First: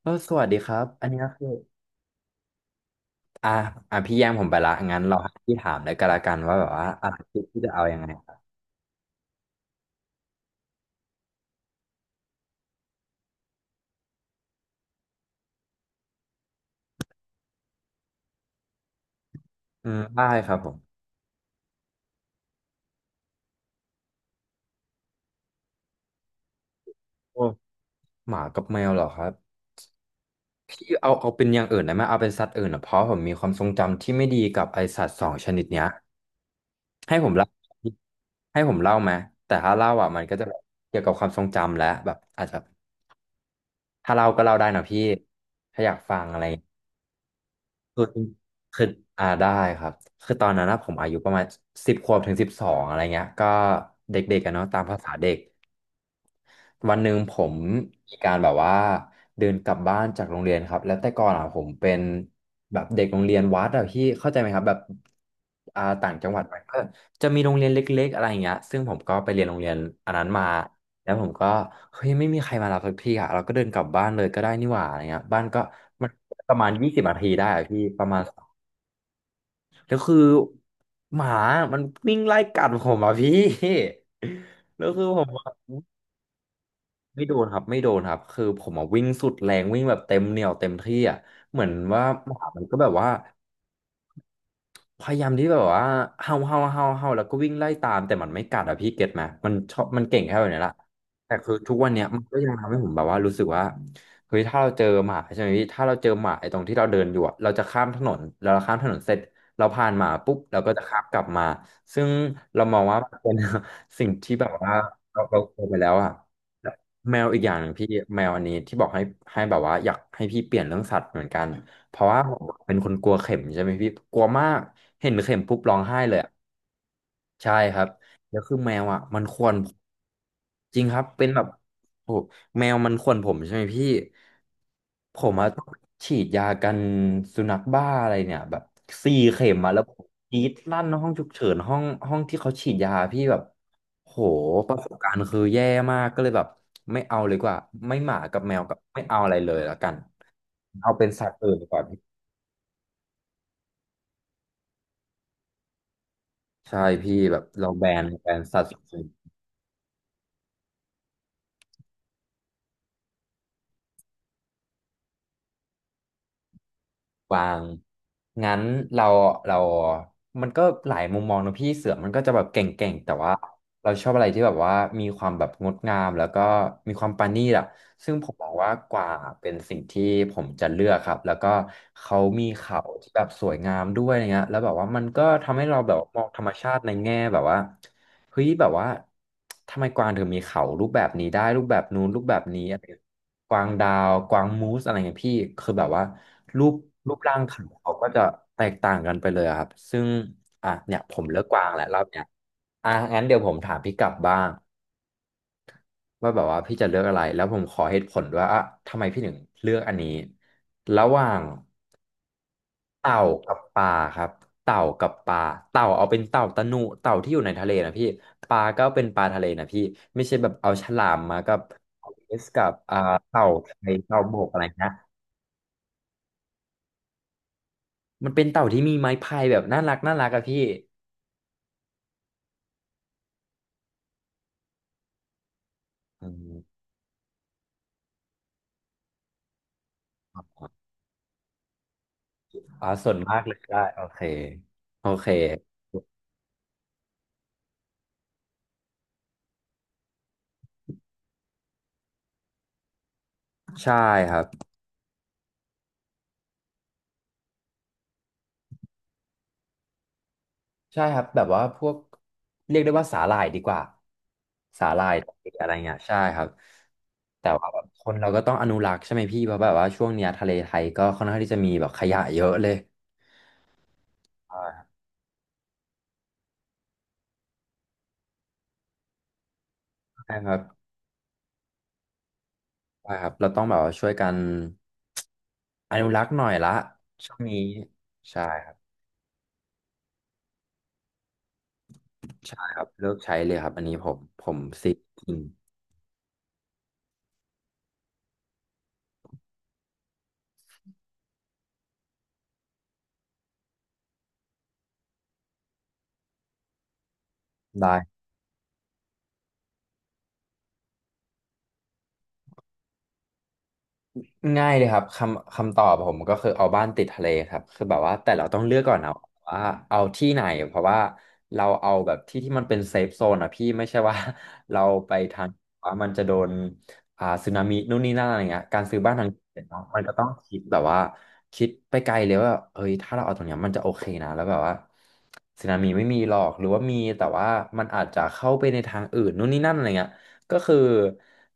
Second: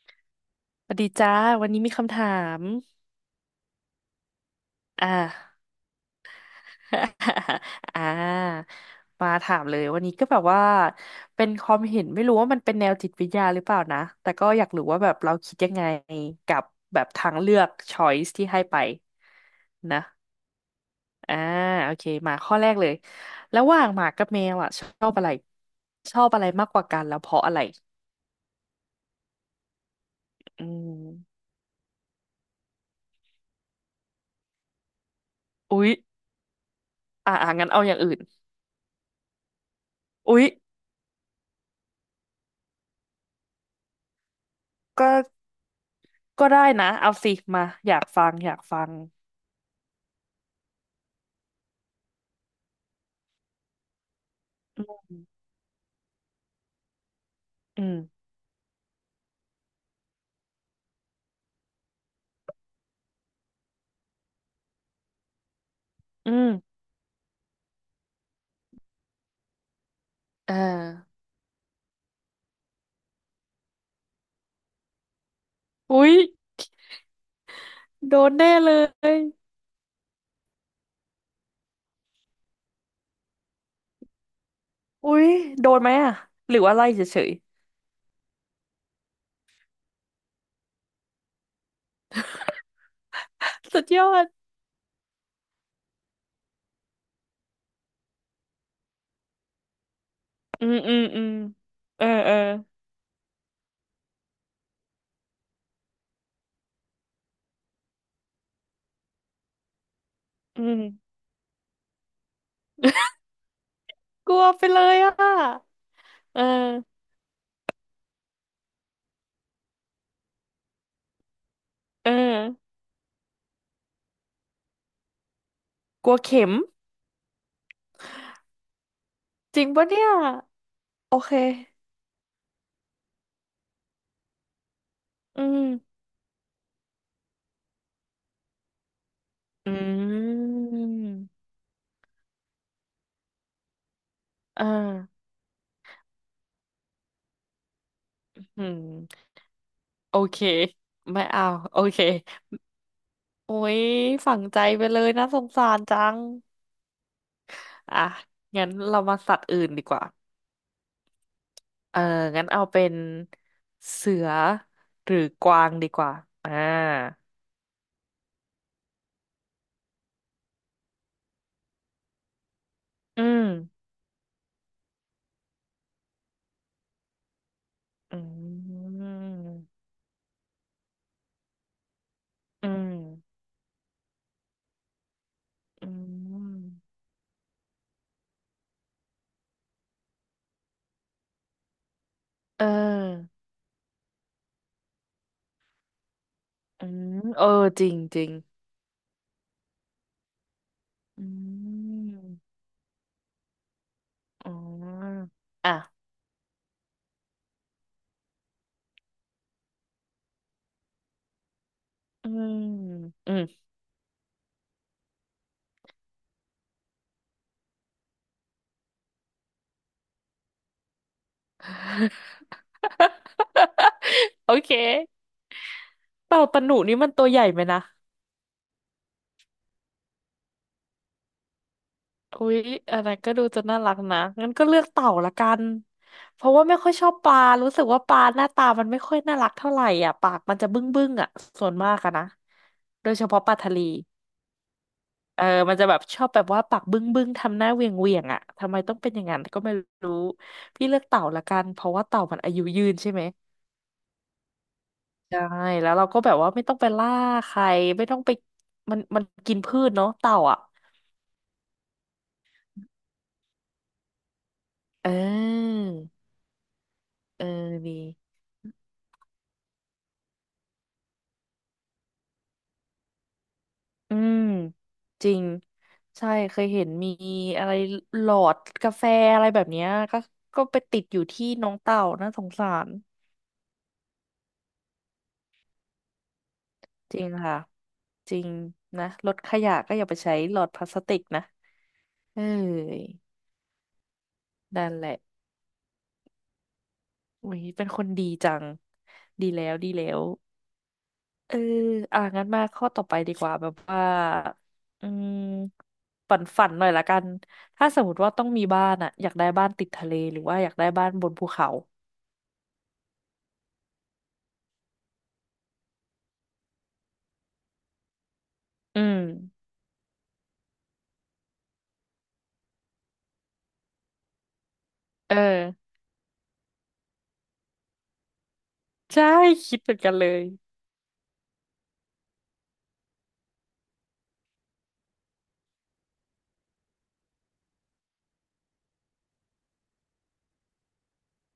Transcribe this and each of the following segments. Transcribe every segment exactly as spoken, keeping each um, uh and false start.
เออสวัสดีครับ สวัสอัดีนนี้ก็จ้าคือวันนี้มีคำถามอ่ะอ่ะพี่แย่งผมไปละงั้นอ่า เราหาที่ถามแล้วก็แล้กันว่าแบบว่าอ่ะพี่พี่ จะเอายังอ่าไงครับมาถามเลยวันนี้ก็แบบว่าเป็นความเห็นไม่รู้ว่ามันเป็นแนวจิตวิทยาหรือเปล่านะแต่ก็อยากรู้ว่าแบบเราคิดยังไงกับแบบทางเลือก choice ที่ให้ไปอืมนะได้ครับผมอ่าโอเคมาข้อแรกเลยระหว่างหมากับแมวอ่ะชอบอะไรชอบอะไรมากกว่ากันแล้วเพราะโอ้อะไรหมากับแมวเหรอครับอืพี่เอาเอามเป็นอย่างอื่นได้ไหมเอาเป็นสัตว์อื่นอ่ะเพราะผมมีความทรงจำที่ไม่ดีกับไอสัตว์สองชนิดเนี้อุ๊ยยให้ผมอ่าเล่าอ่างั้นเอาอย่างอื่นให้ผมเล่าไหมแต่ถ้าเล่าอ่ะมันก็อุ๊จะยแบบเกี่ยวกับความทรงจำและแบบอาจจะถ้าเล่าก็เล่าได้นะพี่ก็ ถ้าอยากฟังอะไร ก็ได้นะเอาสิมาอยาคือกฟังอยากคืฟัองอ่าได้ครับคือตอนนั้นนะผมอายุประมาณสิบขวบถึงสิบสองอะไรเงี้ยก็เด็กๆกันเนาะตาอืมภามษาเด็กวันหนึ่งผมอืมมีการแบบว่าเดินกลับบ้านจากโรงเรียนครับแล้วแต่ก่อนอ่ะผมเป็นแบบเด็กโรงเรียนวัดอะพี่เข้าใจไหมครับแบบอ่าต่างจัอืงหวัดไปก็มจะมีโรงเรียนเล็กๆอะไรเงี้ยซึ่งผมก็ไปเรียนโรงเรียนอันนั้นมาเอแล้อวผมก็เฮ้ยไม่มีใครมารับสักทีอ่ะเราก็เดินกลับบ้านเลยก็ได้นี่หว่าอะไรเงี้ยบ้านก็มัอุ๊นยประมาณยี่สิบนาทีได้อะพี่ประโดมาณ นแน่เลยแล้วคือหมามันวิ่งไล่กัดผมอ่ะพี่ แล้วคืออุ๊ผยมอะโดนไหมอ่ะหรือว่าไล่เฉไม่ยโดนครับไม่โดนครับคือผมอ่ะวิ่งสุดแรงวิ่งแบบเต็มเหนี่ยวเต็มที่อ่ะเหมือนว่าหมามันก็แบบว่า ๆ สุดยอดพยายามที่แบบว่าเฮาเฮาเฮาเฮาแล้วก็วิ่งไล่ตามแต่มันไม่กัดอะพี่เก็ตไหมมันชอบมันเก่งแค่แบบนี้อืละมอืมอืมแต่คือทุกวันเนี้เอยอมันเออก็ยังทำให้ผมแบบว่ารู้สึกว่าเฮ้ยถ้าเราเจอหมาใช่ไหมพี่ถ้าเราเจอหมาไอ้ตรงที่เราเดินอยู่อะเราจะข้ามถนนแล้วเราข้ามถนนเสร็จเราผ่านหมาปุ๊บเราอืก็มจะข้ามกลับมาซึ่งเรามองว่าเป็น สิ่งกที่ลัแบวบไปว่าเลยอ่ะเราเราเคยไปแล้วอะเออแมวอีกอย่างหนึ่งพี่แมวอันนี้ที่บอกให้ให้แบบว่าอยากให้พี่เปลี่ยนเรื่องสัตว์เหมือนกัน เพราะเออว่าผมเป็นคนกลัวเข็มใช่ไหมพี่กลัวมากเห็นเข็มปุ๊บร้องไห้กเลลัวยอะเข็มใช่ครับแล้วคือแมวอ่ะมันข่วนจริผงมปะเนี่ยจริงครับโอเป็นเคแบบโอ้โหแมวมันข่วนผมใช่ไหมพี่ผมอือะมต้องฉีดยากันสุนัขบ้าอะไรเนี่ยแบบสี่เข็มมาอืแล้วผมกรีดมลั่นห้องฉุกเฉินห้องห้องที่เขาฉีดยาพี่แบบโหอ่ประสบการณ์าคือแย่มากก็เลยแบบไม่เอาเลยดีกว่าไม่หมากับแมอืวกัมบไม่เอาอะไรเลยละกันโอเคเอาเป็นไม่สัตว์เอาอื่นดีกโอว่า เค โอ้ยฝังใจไปเลยนะสงสารจังใช่พี่แบบเราแบอ่ะนแบนสัตงั้นว์ส่เราวนมาสัตว์อื่นดีกว่าเอองั้นเอาเป็นเสือหรือกวางดีกว่าอ่ากวางงั้นเราเรามันก็หลายมุมมองนะพี่เสือมันก็จะแบบเก่งๆแต่อืว่ามเราชอบอะไรที่แบบว่ามีความแบบงดงามแล้วก็มีความปราณีตอะซึ่งอืผมมองว่ากว่าเป็นมสิ่งที่ผมจะเลือกครับแล้วก็เขามีอืเขาที่แบบมสวยงามด้วยอะไรเงี้ยแล้วแบบว่ามันก็ทำให้เราอืแบบมองธรรมมชาติในแง่แบบว่า เฮ้ยแบบว่าทำไมกวางถึงมีเขารูปแบบนี้ได้รูปแบบนู้นรูปแบบนี้เออะไรอกวางดาวกวางมูสอะไรเงี้ยพี่คือแบบว่ารูปอืรูมปร่างเออเขาจริเขางก็จจะริงแตกต่างกันไปเลยอะครับซึ่งอ่ะเนี่ยผอืมเลือกกวางแหละรอบเนี้ยมอ่ะงั้นเดี๋ยวผมถามพี่กลับบ้างอ๋ออ่ะว่าแบบว่าพี่จะเลือกอะไรแล้วผมขอเหตุผลด้วยอ่ะทำไมพี่ถึงเลือกอันนี้ระหว่าง อืมเต่าอืม กับปลาครับเต่ากับปลาเต่าเอาเป็นเต่าตะหนุเต่าที่อยู่ในทะเลนะพี่ปลาก็เป็นปลาทะเลนะพี่ไม่ใช่แบบเอาฉลามมากับเอสกับอ่าเต่าไทยเต่าบ กโออะไรเคนะเต่าตะหนุนี่มันตัวใหญ่ไหมนะ มันเป็นเต่าที่มีไม้พายแบบน่ารักน่ารักอะพี่อุ๊ยอะไรก็ดูจะน่ารักนะงั้นก็เลือกเต่าละกันอืเพมราะว่าไม่ค่อยชอบปลารู้สึกว่าปลาหน้าตามันไม่ค่อยน่ารักเท่าไหร่อ่ะปากมันจะบึ้งบึ้งอ่ะส่วนมากอะนะอ๋อโดส่วยนเฉมาพาะกปเลลายทะเลได้โอเคโอเคเออมันจะแบบชอบแบบว่าปากบึ้งบึ้งทำหน้าเหวียงเวียงอ่ะทำไมต้องเป็นอย่างนั้นก็ไม่รู้พี่เลือกเต่าละกันเพราะว่าเต่ามันอายุยืนใช่ไหมใช่ครับ ใช่แล้วเราก็แบบว่าไม่ต้องไปล่าใครไม่ต้องไปมันมันกินพืชเนาะเต่าอ่ะใช่ครับแบบว่าพวกเรียกได้ว่าสาหร่ายดีกว่าสาหร่าเอยอะไรอเงี้ยใช่ครับเอแต่ว่าอแบบดี คนเราก็ต้องอนุรักษ์ใช่ไหมพี่เพราะแบบว่าช่วงเนี้ยทะเลไทยก็ค่อนข้างที่จะมีแบบขยะเยอะเลยอืมอ่าจริงใช่เคยเห็นมีอะไรหลอดกาแฟอะไรแบบเนี้ยก็ใช่ครับก็ไปติดอยู่ที่น้องเต่าน่าสงสารใช่ครับเราต้องแบบว่าช่วยกันอนุรักษ์หน่อยละจริงช่วงค่ะนี้จริใช่งครับนะรถขยะก็อย่าไปใช้หลอดพลาสติกนะเอ้ใช่ครับยเลิกใช้เลยครับอันนี้ผมผมนั่ซินกแหละจริงอุ้ยเป็นคนดีจังดีแล้วดีแล้วเอออ่ะงั้นมาข้อต่อไปดีกว่าแบบว่าอืมฝันฝันหน่อยละกันถ้าได้ สมมติว่าต้องมีบ้านอะอยากได้บ้านติดทะเลหรือว่าอยากได้บ้านบนภูเขา ง่ายเลยครับคำคำตอบผมก็คือเอาบ้านติดทะเลครับคือแบบว่าแต่เราต้องเลือกก่อนอืนะม ว่าเอาที่ไหนเพราะว่าเราเอาแบบที่ที่มันเป็นเซฟโซนอ่ะพี่ไม่ใช่ว่า เราไปเออ ทางว่ามันจะโดนอ่าสึนามินู่นนี่นั่นอะไรเงี้ยการซื้อบ้านทาใช่งคิดเเนาะเหมือมันนกัก็นต้อเลงยคิดแบบว่าคิดไปไกลเลยว่าเอ้ยถ้าเราเอาตรงเนี้ยมันจะโอเคนะแล้วแบบว่าสึนามิไม่มีหรอกหรือว่ามีแต่ว่ามันอาจจะเข้าไปในทางอื่นนู่นนี่นั่นอะไรเงี้ย ก็คือ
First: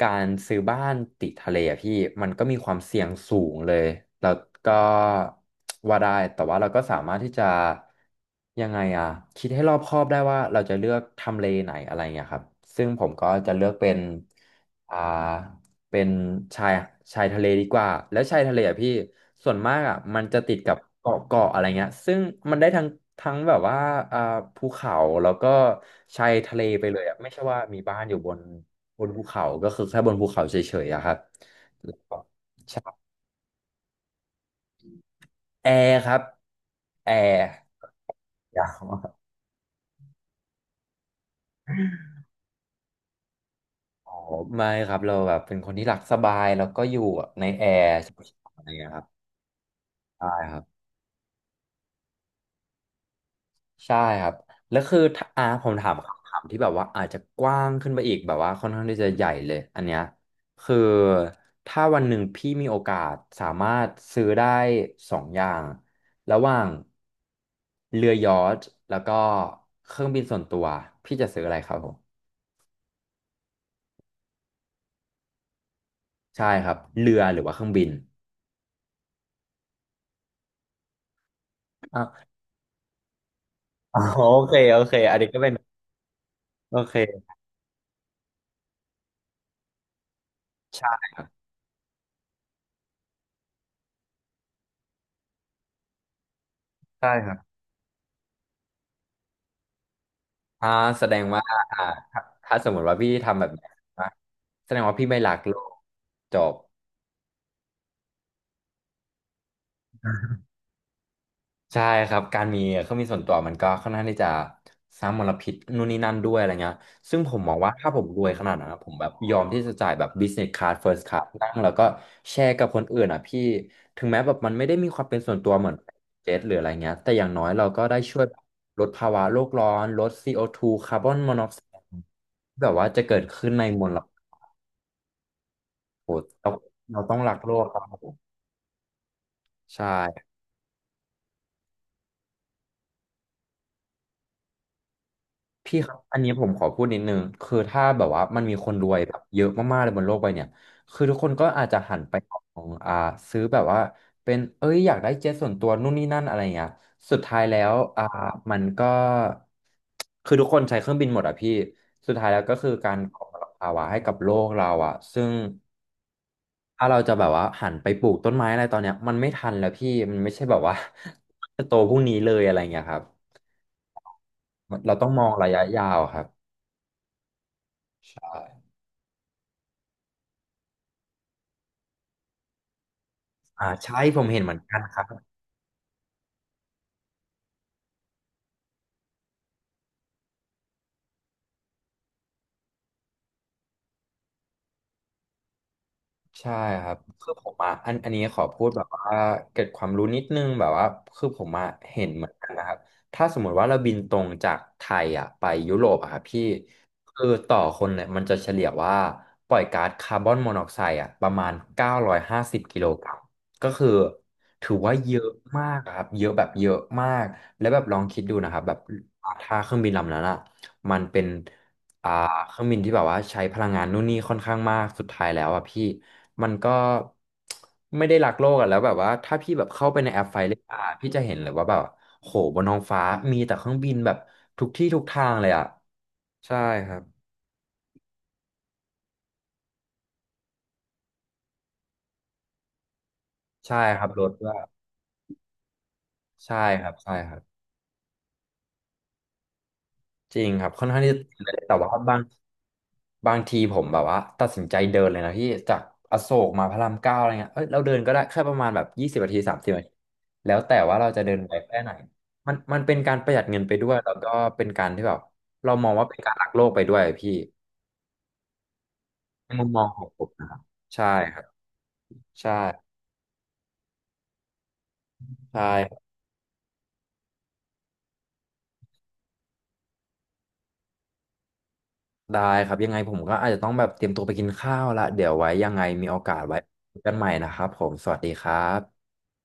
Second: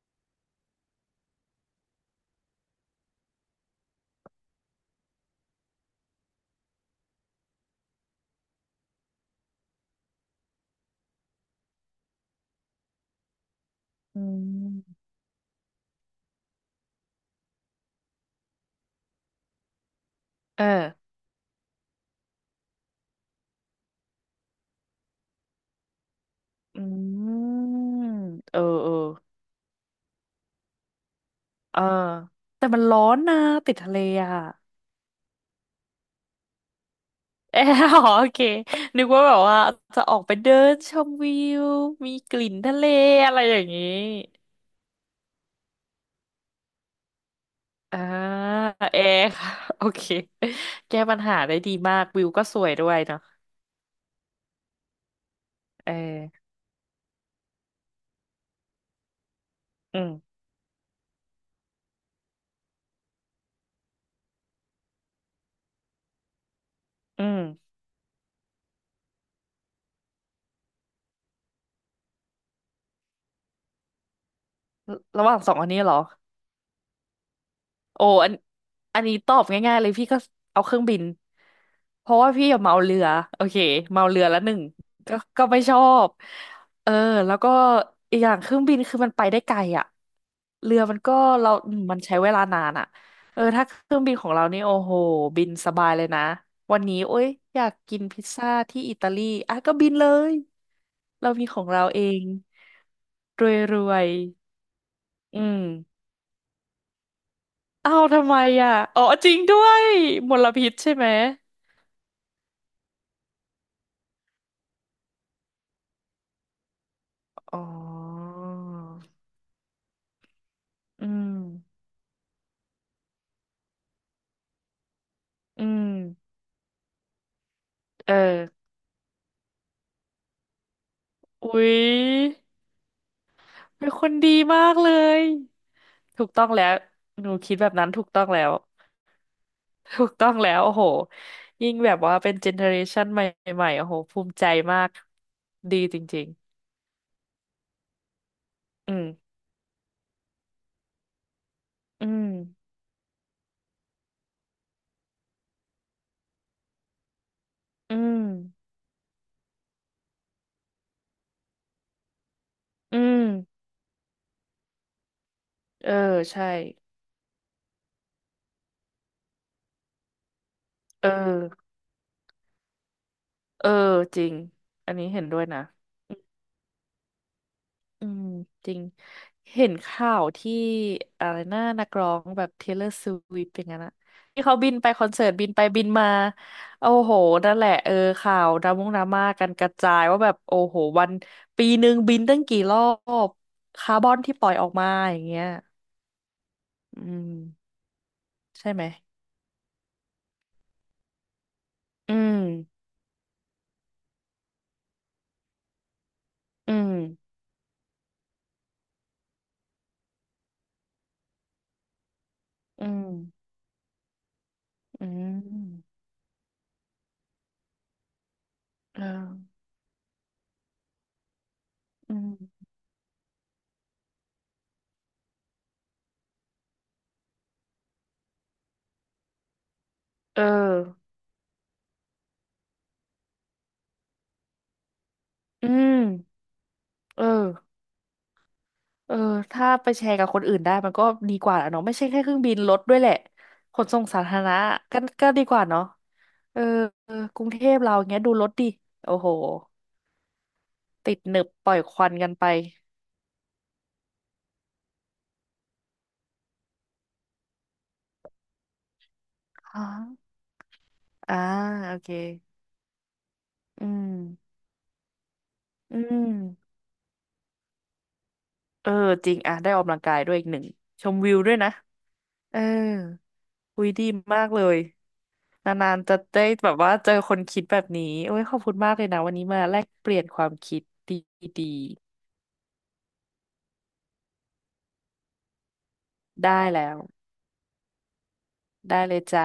การซื้อบ้านติดทะเลอะพี่มันก็มีความเสี่ยงสูงเลยแล้วก็ว่าได้แต่ว่าเราก็สามารถที่จะยังไงอะคิดให้รอบคอบได้ว่าเราจะเลือกทำเลไหนอะไรเงี้ยครับซึ่งผมก็จะเลือกเป็นอือ่า มเป็นชายชายทะเลดีกว่าแล้วชายทะเลอ่ะพี่ส่วนมากอ่ะมันจะติดเอกับอเกาะเกาะอะไรเงี้ยซึ่งมันได้ทั้งทั้งแบบว่าอ่าภูเขาแล้วก็ชายทะเลอืไปเลยอ่ะไม่ใช่ว่ามีมบ้านอยู่บนเออ เออบนภูเขาก็คือแค่บนภูเขาเฉยๆอะครับเออแล้วก็แต่มันร้อนนะติดทะเลอ่ะแอร์ครับแอร์เอออ๋อโอเค ยาวมานึกกว่าแบบว่าจะออกไปเดินชมวิว มีกลิ่นทะเลอะไรอย่างนี้อ๋อไม่ครับเราแบบเป็นคนที่รักสบายแล้วก็อยู่ในแอร์อ่าอะไรอย่างเงี้ยเอครับร์ค่ะ โอเค ใช่ครับ แก้ปัญหาได้ดีมากวิวก็สวยด้วยเนาะใช่ครับแล้วคือถ้าอ่าผมถาเออมคำถามที่แบบว่าอาจจะกว้างขึ้นไปอีกแบบว่าค่อนข้างที่จะใหญ่เลยอันเนี้อืยม คือถ้าวันหนึ่งพี่มีโอกาสสามารถซื้อได้สองอย่างระหว่างอืม เรือยอชท์แล้วก็เครื่องบินส่วนตัวพี่จะซื้ออะไรครับผมระหว่างสองอันนี้เหรอ ใช่ครับเรือหรือว่าเครื่องบิน โอ้อันอันนี้ตอบง่ายๆเลยพี่ก็เอาเครื่องบิน เพราะอ่ะว่าพี่อะเมาเรือโอเคอ๋อเมาเรือโอละหเคนึ่งโอเคอัก็นนี้ก็ก็เป็นไม่ชอบโอเออเคแล้วก็อีกอย่างเครื่องบินคือมันไปได้ไกลอ่ะเรือมันใช่ก็เราอืมมันใช้เวลานานอ่ะเออถ้าเครื่องบินของเรานี่โอ้โหบินสบายเลยนะวันนี้ใช่โอ๊คยรับ อยากกินพิซซ่าที่อิตาลีอ่ะก็บินเลยอ่าแสดงเราว่ามีของอ่าเราเอถ้างถ้าสมมติว่าพี่ทำแบบนี้รวนะยแสดงว่าพี่ไม่รัๆกอืโลม กจบอ้าวทำไมอ่ะอ๋อจริงด้วยมลพิษใช่ไหมใช่ครับการมีเครื่องบินส่วนตัวมันก็ค่อนข้างที่จะสร้างมลพิษนู่นนี่นั่นด้วยอะไรเงี้ยซึ่งผมมออ๋งอว่าถ้าผมรวยขนาดนั้นนะผมแบบยอมที่จะจ่ายแบบ business class first อื class มนั่งแล้วก็แชร์กับคนอื่นอ่ะพี่ถึงแม้แบบมันไม่ได้มีความเป็นส่วนตัวอืเหมือนมเจ็ตหรืออะไรเงี้ยแต่อย่างน้อยเราก็ได้เออช่วยลดภาวะโลกร้อนลด ซี โอ ทู คาร์บอนมอนอกอุ๊ไซยด์แบบว่าจะเกิดขึ้นในมเป็นล คนดีมากเลยโหถูกต้องเราแล้วเราต้องหนูรักโลคิดกแบบครับนั้นถูผกต้องมแล้วใช่ถูกต้องแล้วโอ้โหยิ่งแบบว่าเป็นเจเนอเรชันใหม่ๆโอ้โหภูมิใจมากพี่ดีครัจบอันริงนี้ผมขอพูดนิดนึงคือถ้าแบบว่ามันมีคนรๆอืวยมแบบเยอะมากๆเลยบนโลกใบเนี่ยคือทุกคนก็อาจจะหันอืไปมของอ่าซื้อแบบว่าเป็นเอ้ยอยากได้เจ็ตส่วนตัวนู่นนี่นั่นอะไรเงี้ยสุดท้ายแล้วอือ่ามมันก็คือทุกคนใช้เครื่องบินหมดอ่ะพี่สุดท้ายแล้วก็คือกาอืรก่มอมลภาวะให้กับโลกเราอ่ะซึ่งเออใช่ถ้าเราจะแบบว่าหันไปปลูกต้นไม้อะไรตอนเนี้ยมันไม่ทันแล้วพี่มันไม่ใช่แบบว่า เออ จะโตพรุ่งนี้เลยอะไรเงี้ยครับ เออจริงอัเรานนี้ต้องมเห็นองด้วยระนะ ยะยาวครับอืมใช่จริงเห็นข่าวที่อะไรนะนักร้องแบบ เทย์เลอร์ สวิฟต์ ออ่าย่างนั้นอะใช่ผมเห็ที่นเหมืเขาอนบินกันไปคครัอนบ เสิร์ตบินไปบินมาโอ้โหนั่นแหละเออข่าวดราม่งดราม่ากันกระจายว่าแบบโอ้โหวันปีหนึ่งบินตั้งกี่รอบคาร์บอนที่ปล่อยออกมาอย่างเงี้ยใช่ครับอืคือผมมอาะอันอันนี้ขอพูดใช่แบไหมบว่าเกร็ดความรู้นิดนึงแบบว่าคือผมอ่ะเห็นอืเหมือนมกันนะครับถ้าสมมุติว่าเราบินตรงจากไทยอ่ะไปยุโรปอ่ะครับพี่อืมคือต่อคนเนี่ยมันจะเฉลี่ยว่าปล่อยก๊าซคาร์บอนมอนอกไซด์อ่ะประมาณเก้าร้อยห้าสิบกิอืโลกมรัมก็คือถือว่าอืเยอะมากมอะครับเยอะแบบเยอะมากแล้วแบบลองคิดดูนะครับแบบเออถ้าเครื่องบินลำนั้นอ่ะมันเป็นอ่าอืเครื่องมบินที่แบบว่าใช้พลังงานนู่นนี่ค่อนข้างมากสุดท้ายแล้วอ่ะพี่ มันก็ไม่ได้รักโลกอะแล้วแบบว่าถ้าพี่แบบเข้าไปในแอปไฟเออเลยาพี่จะเห็นเลยว่าแบบโหบนท้องฟ้ามีแต่เครื่องบินแบบทุกที่ทุกทางเลยอ่ะอืมใช่ครับเออ เออถ้าไปแชร์กับคนอื่นได้มันก็ดีกว่าแหละเนาะไม่ใช่แค่เครื่องบินรถด้วยแหละขใช่นคส่งรับสารถธารด้วณะยก็ก็ดีกว่าเนาะใช่เออครับเอใช่อครักรุงเทบ พเราอย่างเงี้ยดูรถดิโอ้โหจริงครับค่อนข้างที่ติจะดหติดนึบเลยปแต่ล่อยว่าควันบางกันไปบางทีผมแบบว่าตัดสินใจเดินเลยนะพี่จากอโศกมาพระรามเก้าอะไรเงี้ยเอ้ยเราเดินก็ได้แค่ประมาณแบบยี่สิบนาทีสามสิบนาฮะทีแล้วแต่ว่าเราจะเดิอ่านไปแค่ไหนโอเคมันมันเป็นการประหยัดเงินไปอืด้วยแล้วก็มเป็นการที่แบบเรามองอืว่าเป็นมการรักโลกไปด้วยพี่เออจริงในอ่ะมุได้มอมอกองกำขลังองกาผยมด้วยอีนะกคหรับนึ่งใช่ชมวิควรับด้วยนะใช่เออคุยดีมากเลยใช่นาครันๆจะบได้แบบว่าเจอคนคิดแบบนี้โอ้ยขอบคุณมากเลยนะวันนี้มาแลกเปลี่ยนความคิดดีได้ครับยังไงผมก็อาจจะต้องแบบเตรียมตัวไปกินข้าวละเดี๋ยวไว้ยังไงมีโอกาสๆไว้ได้แล้คุว ยกันใหม่นะครับผมสวัสดีครัได้บเลยจ้า